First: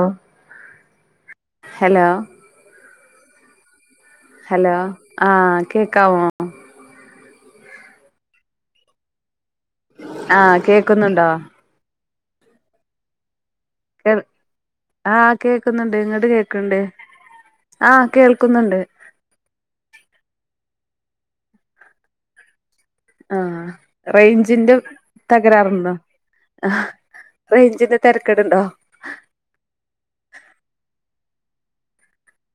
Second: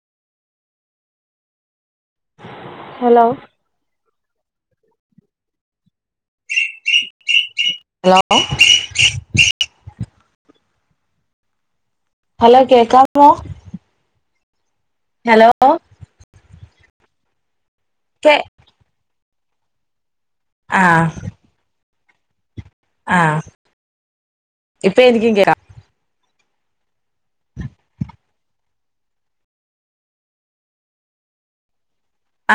ഓ hello hello hello ആ കേക്കാവോ hello ആകേക്കുന്നുണ്ടോ ഹലോ കേക്കാമോ [unintelligible] ആ ഹലോ കേക്കുന്നുണ്ട് ഇങ്ങട് കേക്ക കേൾക്കന്നുണ്ട് ആ കേ കേൾക്കുന്നുണ്ട് ആ ആ റേഞ്ചിൻ്റെ ഇപ്പൊ എനിക്കും കേക്കാം തകരാറുണ്ടോ അഹ് റേഞ്ചിൻ്റെ തരക്കേടുണ്ടോ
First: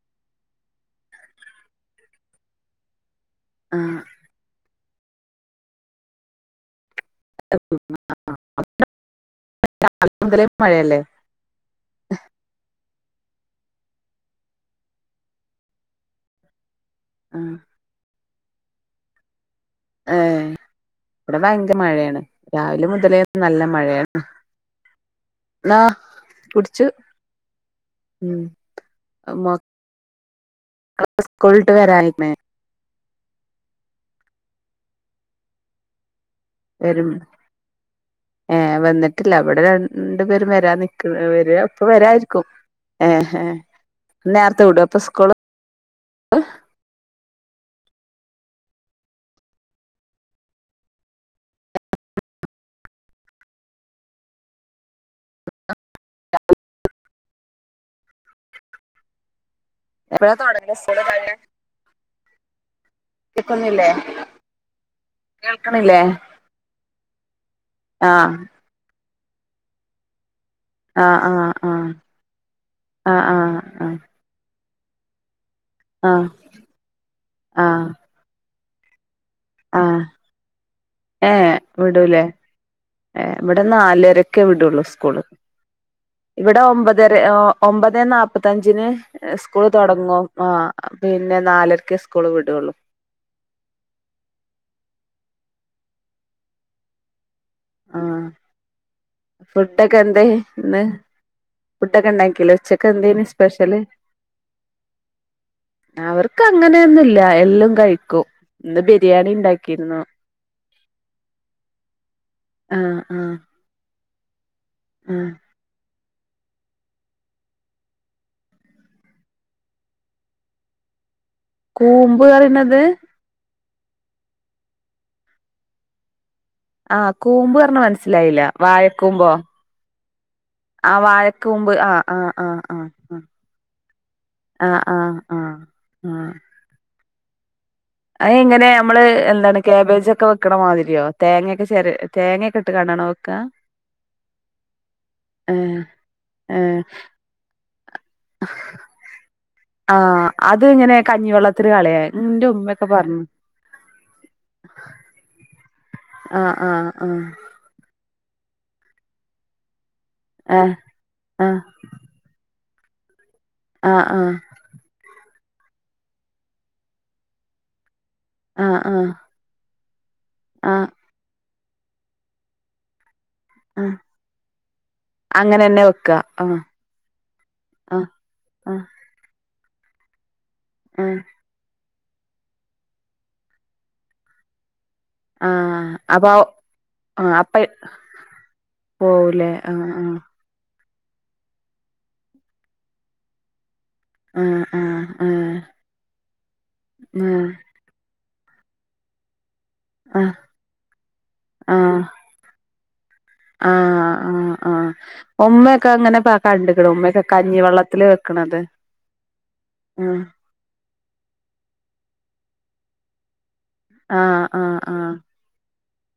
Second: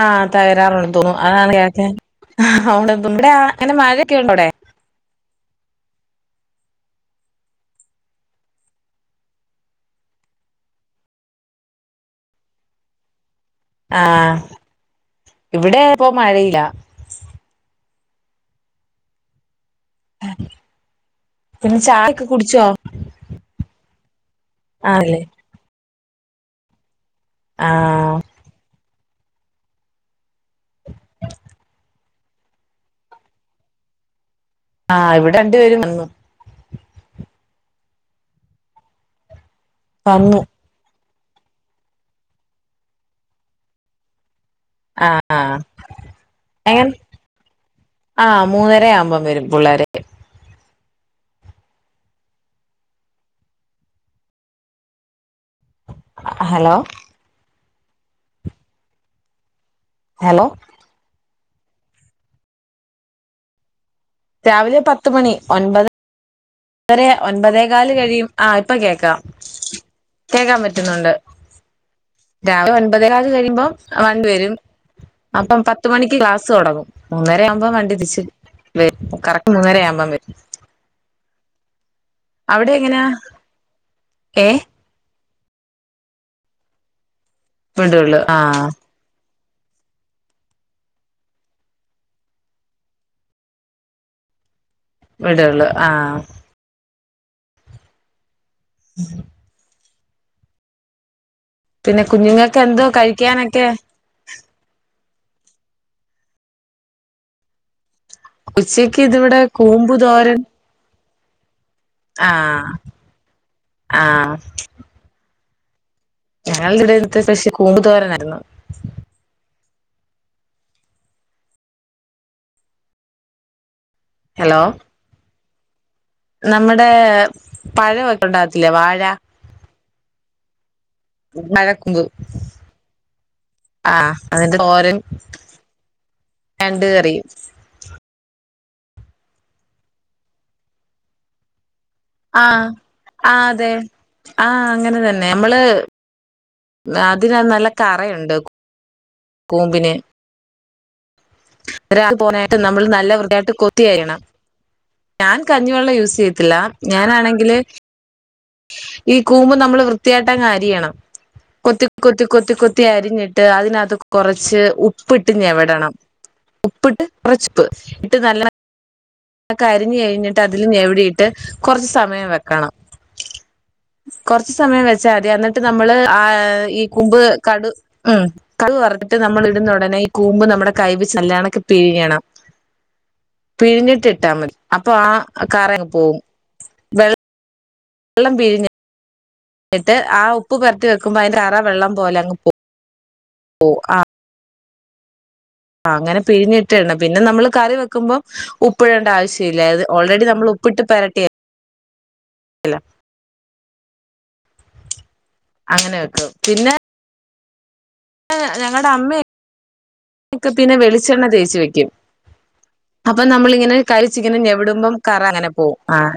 ആ തകരാറുണ്ട് തോന്നുന്നു അതാണ് കേക്കാഞ്ഞെ ആ അ വൊണ്ടൊ എവിടെ ആ അങ്ങനെ ആഹ് മഴക്കെ ഉണ്ടോ അവടെ? [unintelligible] രാവിലെ മുതലേ മഴയല്ലേ ആണ് ഇവിടെ ഇപ്പോ മഴയില്ല ആഹ് ഏഹ് ഇവടെ ഭയങ്കര പിന്നെ മഴയാണ് ചായൊക്കെ കുടിച്ചോ രാവിലെ മുതലേ നല്ല മഴയാണ് അഹ് ആണല്ലേ അഹ് കുടിച്ചു ആഹ് ഉം മൊ മക്കളൊക്കെ സ്കൂള് വിട്ട് വരായിന് ആ ഇവിടെ രണ്ട് പേരും വന്നു വരും ഏഹേ വന്നിട്ടില്ല ഇവടെ രണ്ട് വന്നു പേരും വരാൻ നി വരാ ഇപ്പോ വരായിരിക്കും ഏഹേ നേർത്തവിടോ ഇപ്പൊസ്കുള്? ആഹ് എങ്ങനെ ആഹ് മുന്ന് ആര ആവുമ്പോ വരും പിള്ളാര് ഹലോ എപ്പഴാ ഹലോ തൊടങ്ങാ ഉസ്കൂള് [unintelligible] കേക്കുന്നില്ലേ? രാവിലെ പത്ത് മണി ഒൻപത് കേൾക്കണില്ലേ [unintelligible] ഒൻപതെ കാല് കഴിയും ആഹ് ഇപ്പോ കേക്കാം കേക്കാൻ പറ്റുന്നുണ്ട് ആഹ് ആഹ് ആഹ് രാവിലെ ഒൻപതെ കാല് ആഹ് കഴിയുമ്പോ ആഹ് വണ്ടി വരും അപ്പം പത്തു മണിക്ക് ആഹ് ക്ലാസ്സ്‌ തൊടങ്ങും മൂന്നര ആഹ് ആവുമ്പോ ആഹ് വണ്ടി തിരിച്ച് വെരും കറക് ഒന്നര ആവുമ്പോ വരും ഏ വിടൂല്ലേ അവിടെ എങ്ങനാ ഏ ഇവിടെ നാലരക്കേ ഏ വിടൂള്ളു സ്കൂള് ഇവിടെ ഒമ്പതെര രെ ഓ ഒൻപതേ വിടൊള്ളു ആഹ് നാപ്പത്തഞ്ചിന് ഏ സ്കൂൾ തൊടങ്ങും ആഹ് പിന്നെ നാലരക്ക് ഉസ്കൂള് വിടോള്ളൂ വിടോള്ളൂ ആഹ്. ആഹ് ഇം ഫുഡാക്കെ എന്തേയ് ഇന്ന്? പിന്നെ ഫുഡൊക്കെ ഉണ്ടാക്കില്ലേ കുഞ്ഞിങ്ങക്കെന്തുവ ഉച്ചക്ക് എന്തേനി കഴിക്കാനൊക്കെ? അവർക്കങ്ങനെ ഒന്നും ഇല്ല എല്ലൊം കഴി ഉച്ച‌ക്കിതിവിടെ കൂമ്പ് തോരൻ ആഹ് ആഹ് ആഹ് ആഹ് ആഹ് ഞങ്ങൾടിവിടെത്തെ സ്പെഷ്യൽ കൂമ്പ് തോരനായിരുന്നു. കൂമ്പ് പറയണത് ഹലോ നമ്മടേ ആഹ് കൂമ്പ് പറഞ്ഞ പഴവൊക്കെ മനസ്സിലായില്ല ഒണ്ടാകത്തില്ലേ വാഴ വാഴക്കൂമ്പോ ആഹ് വാഴക്കൂമ്പ് ആഹ് ആഹ് ആഹ് ആഹ് ആഹ് അതിന്റെ ആഹ് ആഹ് തോരൻ ആഹ് ആഹ് ആഹ് ഞണ്ട് കറി അതെങ്ങനെയാ നമ്മള് എന്താണ് ക്യാബേജൊക്കെ വെക്കണമാതിരിയോ തേങ്ങേക്ക ആഹ് ആഹ് അതെ ആഹ് അങ്ങനെതന്നെ നമ്മള് ഏഹ് ഏഹ് അതിനത്ത് നല്ല കറയോണ്ട് കു ആ അ അത് ഇങ്ങനെ കഞ്ഞിവെള്ളത്തിൽ കളയാൻ അത് ന്റെ പോനായിട്ട് ഉമ്മ നമ്മൾ നല്ല വൃത്തിയായി കൊത്തിയരിയണം ഞാൻ കഞ്ഞി വെള്ളം യൂസ് ആഹ് ചെയ്യത്തില്ല ആഹ് ഞാൻ ആണെങ്കില് ഈ കൂമ്പ് നമ്മള് വ്യത്തി- ത്തിയായിട്ട് ആഹ് അരിയണം ഏഹ് കൊത്തി കൊത്തി കൊത്തി ത്തി അരിഞ്ഞി ട്ട് അതിനകത്ത് ആഹ് ആഹ് കൊറച്ച് ഉപ്പി- ട്ട് ഞെവെടണം ഉപ്പിട്ട് കുറച്ച് ഉപ്പ് അ അ അരിഞ്ഞ് കഴിഞ്ഞി- ട്ട് അതിൽ ഞെവിടിട്ട് കൊറച്ച് സമയം വെക്കണം ആഹ് കൊറച്ച് സമയം വച്ചാൽ മതി എന്നിട്ട് അങ്ങനെന്നെ നമ്മള് വെക്കാ ആഹ് ഊ കൂമ്പ് കടു ആഹ് ഉം കടു ആഹ് വറുത്തിട്ട് നമ്മള് ഉടനെ കൂമ്പ് നമ്മൾ കൈ വെച്ച് ആഹ് നന്നായി പിഴിഞ്ഞ് ഴിയണം പിഴിഞ്ഞിട്ട് ഇട്ടാ മതി അപ്പോൾ ആ കറ ആഹ് അങ്ങ് പോകും അപ്പൊ വെള്ള- ആഹ് അപ്പ വെള്ളം പിഴിഞ്ഞ് പോവൂലേ ആഹ് ന്നിട്ട് ആഹ് ആ ഉപ്പ് പെരിട്ടി വെയ് ക്കുമ്പോ അ കറ വെള്ളം പോലങ്ങ് പോകും പോകും അ അ ആ ആ അങ്ങനെ പിഴിഞ്ഞിട്ട് ഇടണം പിന്നെ നമ്മള് കറി വെയ്ക്കുമ്പോ ഉപ്പ് ഇടണ്ട ആവശ്യ ഇല്ല ഓൾറെഡി നമ്മൾ ഉപ്പിട്ട് പെരട്ടിയല്ലോ ആ ഇല്ല ആ ആ അ ഉമ്മയൊക്കെ അങ്ങനെ കണ്ടിക്ക്ണൂ ഉമ്മയൊക്കെ കത്തി വെള്ള ഞങ്ങടെ ആഹ് അമ്മയൊക്കെ പിന്നെ വെളിച്ചെണ്ണ തേച്ച് വെയ്ക്കും അപ്പന്നമ്മളിങ്ങ ങ്ങനെ കരിച്ചിഗ് ആഹ് ആഹ് നെഞ്ഞെവ്ടുംബം ആഹ് കറ അങ്ങനെ പോവും ആാാ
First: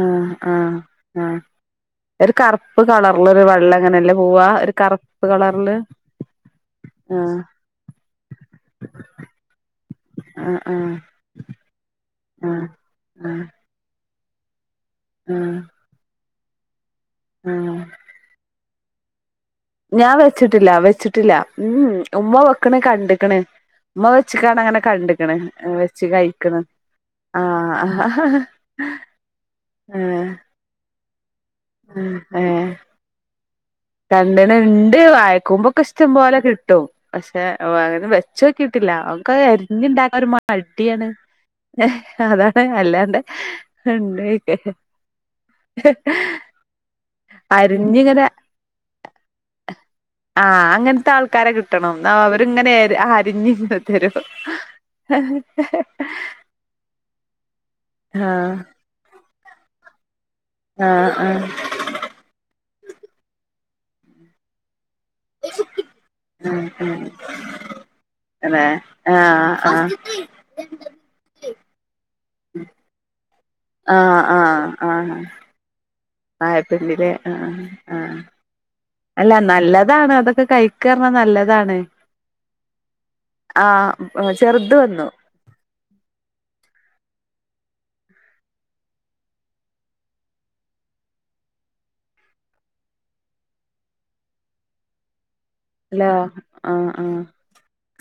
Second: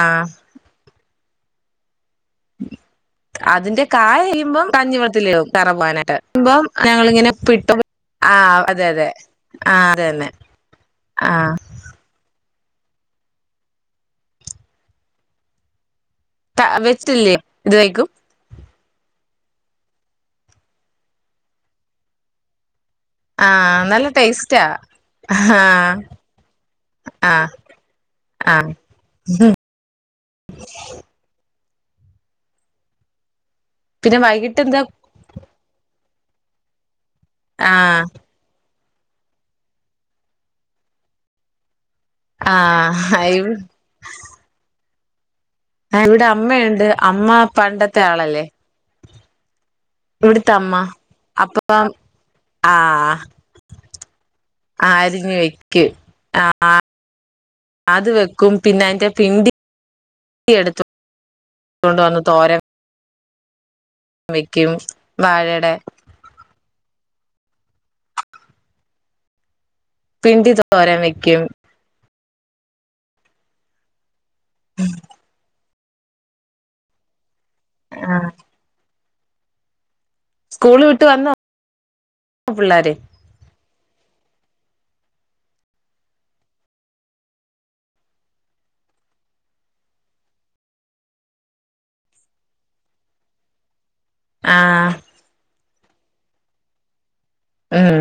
ആഹ് ആ ആ അതിന്റെ പോവാ കയയിമ്പം ഒരു കഞ്ഞി കറുപ്പ് വെള്ളത്തിലിയോ കളറില് കറപൂവാനായിട്ട് ഇമ്പം ഞങ്ങളിങ്ങനെ ആഹ് ആഹ് അതെ അതെ അതന്നെ ആഹ് ആഹ് ആഹ് ആഹ് ആഹ് ആഹ് ത്ത അ വെ സ്റ്റില്ലേ ആഹ് ഇതവെക്കും ഞാൻ വെച്ചിട്ടില്ല വെച്ചിട്ടില്ല മ്മ് ഉമ്മവെക്കണെ കണ് ണ്ട്ക്ക്‌ണ് ആഹ് നല്ല ഉമ്മവെച്ച്ക്കാണ്ട് ടേസ്റ്റാ അങ്ങനെ കണ്ട്ക്ക്‌ണ് ആഹ് ആ വെച്ച്കൈക്കണ് ആ ആഹ് അഹ ഹ് ആഹ് ഹ് ഹ് ഉം ഏ പിന്നെ വൈകിട്ട് എന്താ രണ്ട്ണണ്ട് വായക്കൂമ്പൊക്കെ ഇഷ് ട്ടം പോലെകിട്ടും പഷേ ആഹ് വാഴനെ വെച്ചോക്കി ട്ടില്ല ഒക്കെ എരീഞ്ണ്ടാക്കാൻ ഒര് മൾ ടിയാണ് ഏഹ്ഹ്‌ അതാണ് അല്ലാണണ്ടെ ആഹ് ഏ ഇവിടമ്മയുണ്ട് അമ്മാ പണ്ടത്തെ ആളല്ലേ ആ ഇവിടുത്തെ ആ അമ്മ അങ്ങൻത്ത ആൾക്കാരെ അപ്പം കിട്ടണം അവര് ഇങ്ങനെഇര് അരിഞ് തരും ആരിഞ്വെക്യെ ആ ആഹ് അത് വെക്കും ആഹ് പിന്നെ അയ്‌ന്റെ പിണ്ടി എടുത്തു ആഹ് ആഹ് തോണ്ട് വന്ന് തോരൻ വെക്കും വാഴയുടെ മ്മ്മ് മ്മ് തന്നെ ആഹ് ആ പിണ്ടി തോരൻ വെക്കും ആ ആ ആ ആഴപിണ്ടിലെ ആ എല്ല നല്ല ദാണ് അതെക്കെ കഴിക്കാറിനത് വന്നോ നല്ലാതാണ് പിള്ളാര് ആ ചെറുത് വന്നു ആ ഹലോ ആ അ ഉം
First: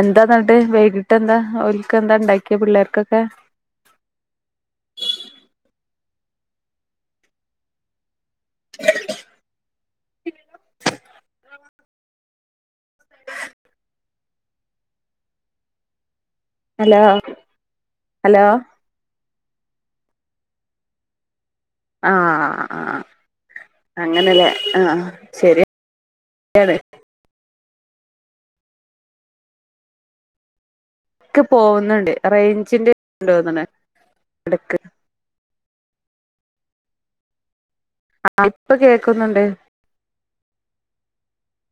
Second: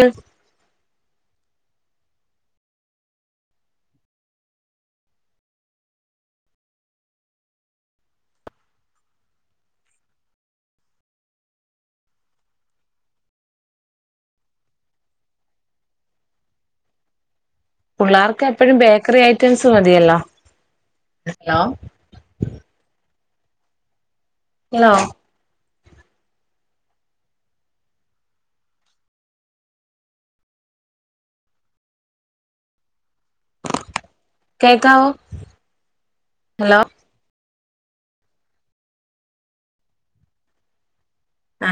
എന്താന്ന്ട്ട് വൈകി- എന്നിട്ട് എന്താ ഓൽക്കെന്താ ണ്ടാക്കേ പിള്ളേർക്കൊക്കേ [unintelligible] ഹലോ ഹലോ പിള്ളേർക്കെപ്പഴും ബേക്കറി ആ- ഐറ്റംസ് മതിയല്ലോ ആ അങ്ങനെ ലേ ആ ഹലോ ശരിയാണ് ഏത് ഇടയ്ക്കു പോവുന്നുണ്ട് റെയ്ഞ്ചിൻ്റെ തോന്ന്ണ് എടക്ക് കേക്കാവോ ഹലോ ആ ഇപ്പോ കേക്കുന്നുണ്ട് ആ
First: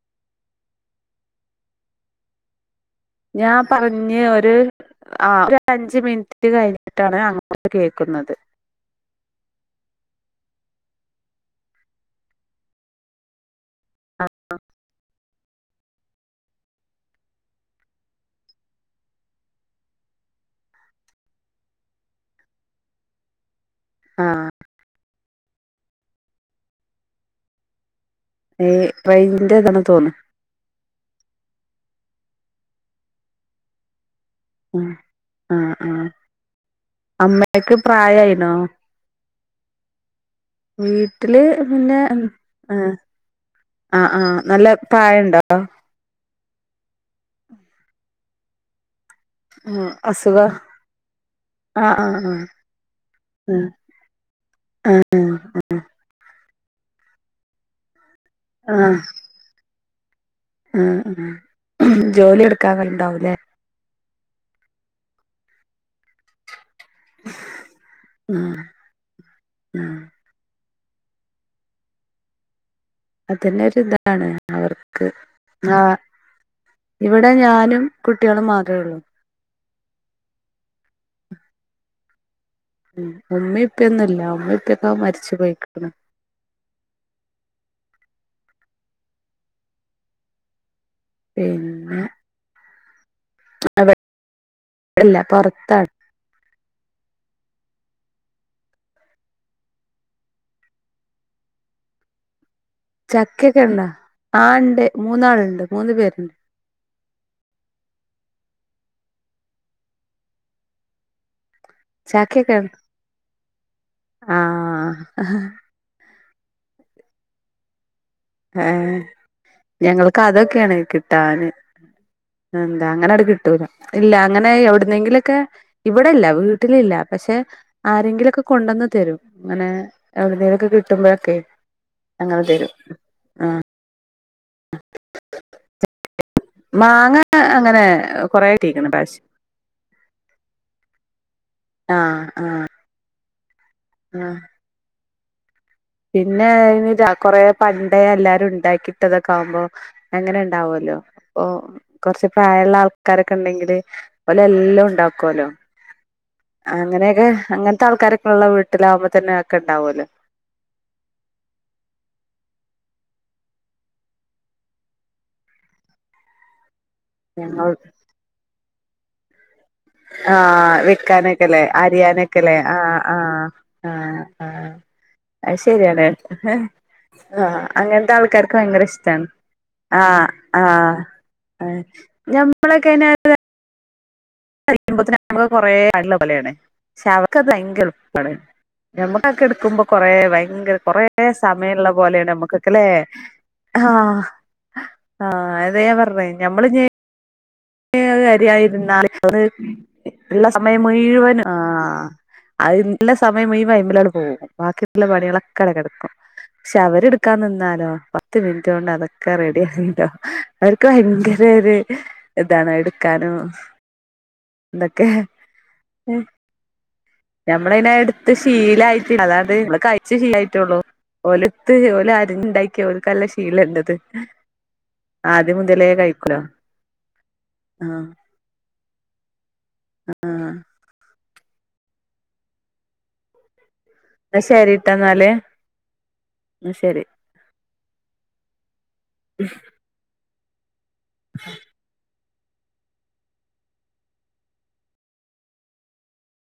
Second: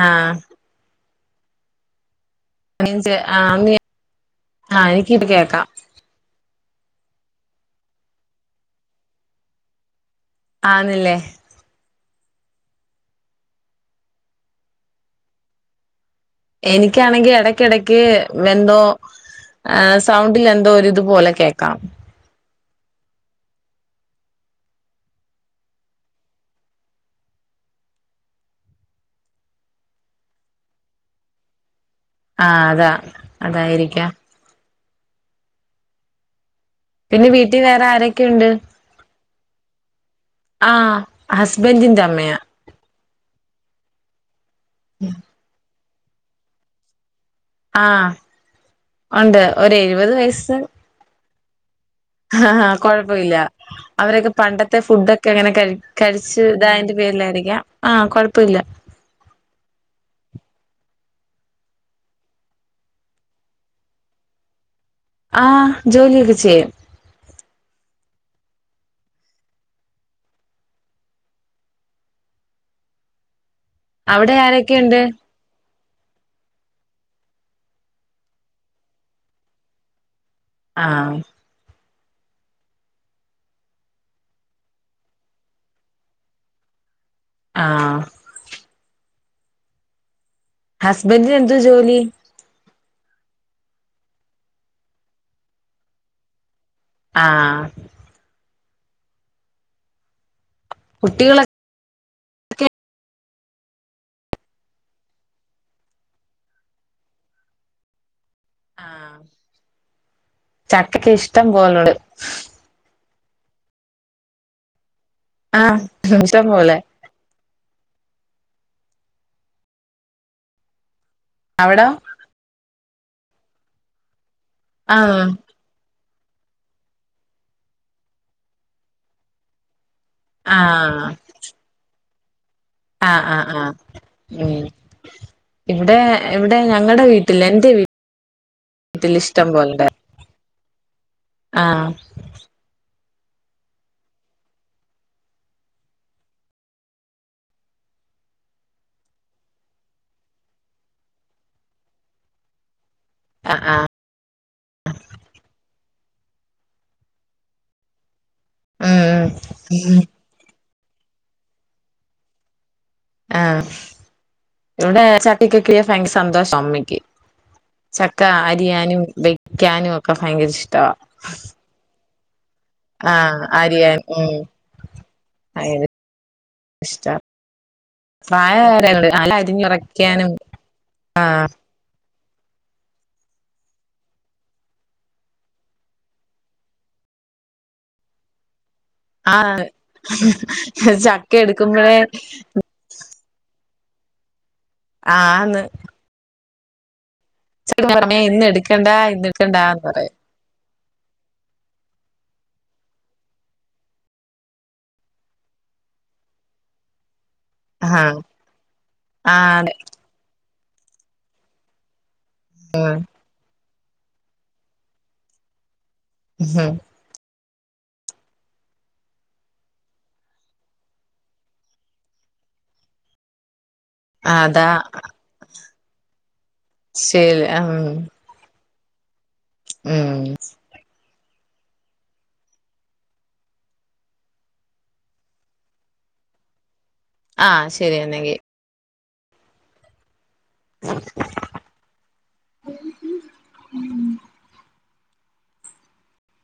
ഞാൻ ആഹ് പറഞ്ഞ് ഒരു ആഹ് എനിക്കിപ്പ കേക്കാം ആഴ്ച മിന്ട്ട് കഴിഞ്ഞിട്ടാണ് അങ്ങോട്ട് കേക്കുന്നത് ആ അത്‌ല്ലേ എനിക്കാണെങ്കി എടക്കെടക്ക് എന്തോ ഏ സൗണ്ടിലെന്തോ രിതു പോലെ കേക്കാം ആ ഏ റെയ്ഞ്ചിൻ്റെതാണ് തോന്ന് ആ അതാ അതായിരിക്കാം ഉം അ ആ പിന്നെ വീട്ടിൽ വേറെ ആരൊക്കെണ്ട് വീട്ടിൽ പിന്നെ ഹസ്ബൻഡിന്റെ ഉം അമ്മയാ ഏ അ ആ നല്ല പ്രായണ്ടോ ആ ഒണ്ട് ഒരു ആഹ് എഴുവത് അസുഖം വയസ്സ് ആഹ് ആഹ് ആഹ് ആ കൊഴപ്പമില്ല ഉം അവരൊക്കെ പണ്ടത്തെ ഉം ഫുഡൊക്കെങ്ങനെ കഴി- കഴിച്ച് ചെറുതായിൻ്റെ പേരിലായിരിക്കാം ആ കൊഴപ്പമില്ല ആ ജോലി എടുക്കാൻ കഴിയുന്നുണ്ടാവും ഇല്ലേ ആ ജോലിയൊക്കെ ചെയ്യും ആ ആ [unintelligible] എല്ലാരും ഇതൊക്ക ആണ് അവിടെ ആരൊക്കെയുണ്ട് അവർക്ക് ഹാ ഇവിടെ ഞാനും കുട്ട്യേളും മാത്രേള്ളൂ ആഹ് ഉം ഉമ്മീം ഉപ്പേം ഒന്നുല്ല ഉമ്മേം ഉപ്പെക്കെ മരിച്ച് പൊയ്ക്ണ് ആഹ് ഹസ്ബൻറ്റിനെന്ത് ജോലി? അവ വടെല്ല പൊറത്താണ് ആഹ് കുട്ടികള ചക്കെക്കെണ്ട ആ ണ്ട് മൂന്നാൾണ്ട് മൂന്ന് പേര്ണ്ട് ആഹ് ചക്കെക്കെ ഇഷ് ട്ടം പോലെണ്ട് ചക്കയൊക്കെ ആഹ് ആഹ് [unintelligible] ട്ടം പോലെ ആഹ് ഞങ്ങൾക്കതൊക്കെണ് കി ട്ടാന് അവിടോ ആഹ് അങ്ങനട് കിട്ടൂല്ല ഇല്ലാ ങ്ങനെ ആഹ് എവ്ട്നെങ്കിലൊക്കെ ഇവ് ഇവടെല്ല വീട്ടിലില്ല പഷേ ആരെങ്കിലൊക്കെ കൊണ്ടന്ന് തരും ങ്ങനെ എവ്ട്നേലൊക്കെ ആഹ് കിട്ടുമ്പഴൊക്കെ അങ്ങനെ തെരും അ അ ആ ഏഹ് ഇവിടെ ഇവിടെ ഞങ്ങൾടെ മാങ്ങ വീട്ടില് എന്റെ അങ്ങനെ കൊറേ കിട്ടീക്ക്ണ് വീട്ടില് ഇപ്രാവശ്യം ഇഷ്ടം പോലെണ്ട് ആഹ് ആ ആഹ് ആഹ് പിന്നേ ര കൊറേ പണ്ടേ എല്ലാരും ണ്ടാക്കിട്ടതൊക്കാവുമ്പോ അങ്ങനെ ണ്ടാവോലോ ഓ കൊർച് പ്രായള്ളാൾ ക്കാരൊക്കെ ആഹ് ആഹ് ണ്ടെങ്കില് ഓലെല്ലോംണ്ടാക്കോലോ അങ്ങനെക്കെ അങ്ങനത്തെ ആൾക്കാരൊ ക്കെള്ള വീട്ടിലാവുമ്പോ ഉം തന്നെ അതൊക്കെ ഉം ണ്ടാവോലോ ആ ഇവ്ടെ [unintelligible] സന്തോഷാ അമ്മയ്ക്ക്‌ ഞങ്ങൾ [unintelligible] വെ ആഹ് വെക്കാനൊക്കെല്ലേ അരിയാനൊ ക്കെല്ലേ ആ ആ ആഹ് അരിയാൻ ആഹ് ഉം ആഹ് ഭയങ്കര അയ്ശെരിയാണ് ഇഷ്ടാ ആ അങ്ങനെത്തെ ആള്ക്കാര്ക്ക് ഭയങ്കര പ്രായായവരായോണ്ട് ഇഷ്ടാണ് നല്ല ആ അരിഞ്ഞുറക്കാനും ആഹ് ഞമ്മളൊക്കെ [unintelligible] [unintelligible] അവർക്കത് ഭയങ്കര എളുപ്പാണ് ആഹ് ഞമ്മക്കൊക്കെടക്കുമ്പോ കൊറേ ഭയങ്കര കൊറേ ചക്ക എടുക്കുമ്പഴേ സമയള്ളപോലേണ് ഞമ്മക്കൊക്കെലെ ആഹ് ആ ആന്ന് അതെ ഞാപർ ഞമ്മള്ഞ്ഞീ ചക്ക അമ്മേ അത് ഇന്ന് അറിയാൻ എടുക്കണ്ട ഇര്ന്നാ ഇന്ന് എടുക്കണ്ടാന്ന് [unintelligible] പറയും ള്ള സമയം മുയ്‌വനും ആഹ് ള്ള സമയം മുയ്‌വനും ഐമലങ്ങട്ട് പോവും ബാക്കിള്ള പണ്യാളൊക്കെ അവടെ കടക്കും ക്ഷെഅവര്ട് ക്കാൻ നിന്നാലോ ആഹ് പത്ത് മിന്റ്റൊണ്ടതൊക്കെ ആഹ് അതെ റെഡ്യാക്കീറ്റ്ണ്ടാവും അവര്ക്ക് ഭയങ്കര ഒര് താണ് എട്ക്കാനും ന്തക്കെ മ്മ് ഞമ്മളൈനത് ഇട്ത്ത് ശീലയ്റ്റില്ല കയിച്ച് ശീലയിറ്റൊള്ളു. ഓല്ട്ത്ത് ഓല് അരിഞ്ഞണ്ടാക്കി ഓൽക്കല്ല ശീലണ്ട്. ത് അതാ ആദ്യം മുതലേ കൈക്കുലോ അം അആഹ് ന്നാ ശെരി ട്ടാ ന്നാല് ന്നാ ശെരി ആഹ് ശെരി എന്നങ്കി മ്മ് [unintelligible] [unintelligible] [unintelligible]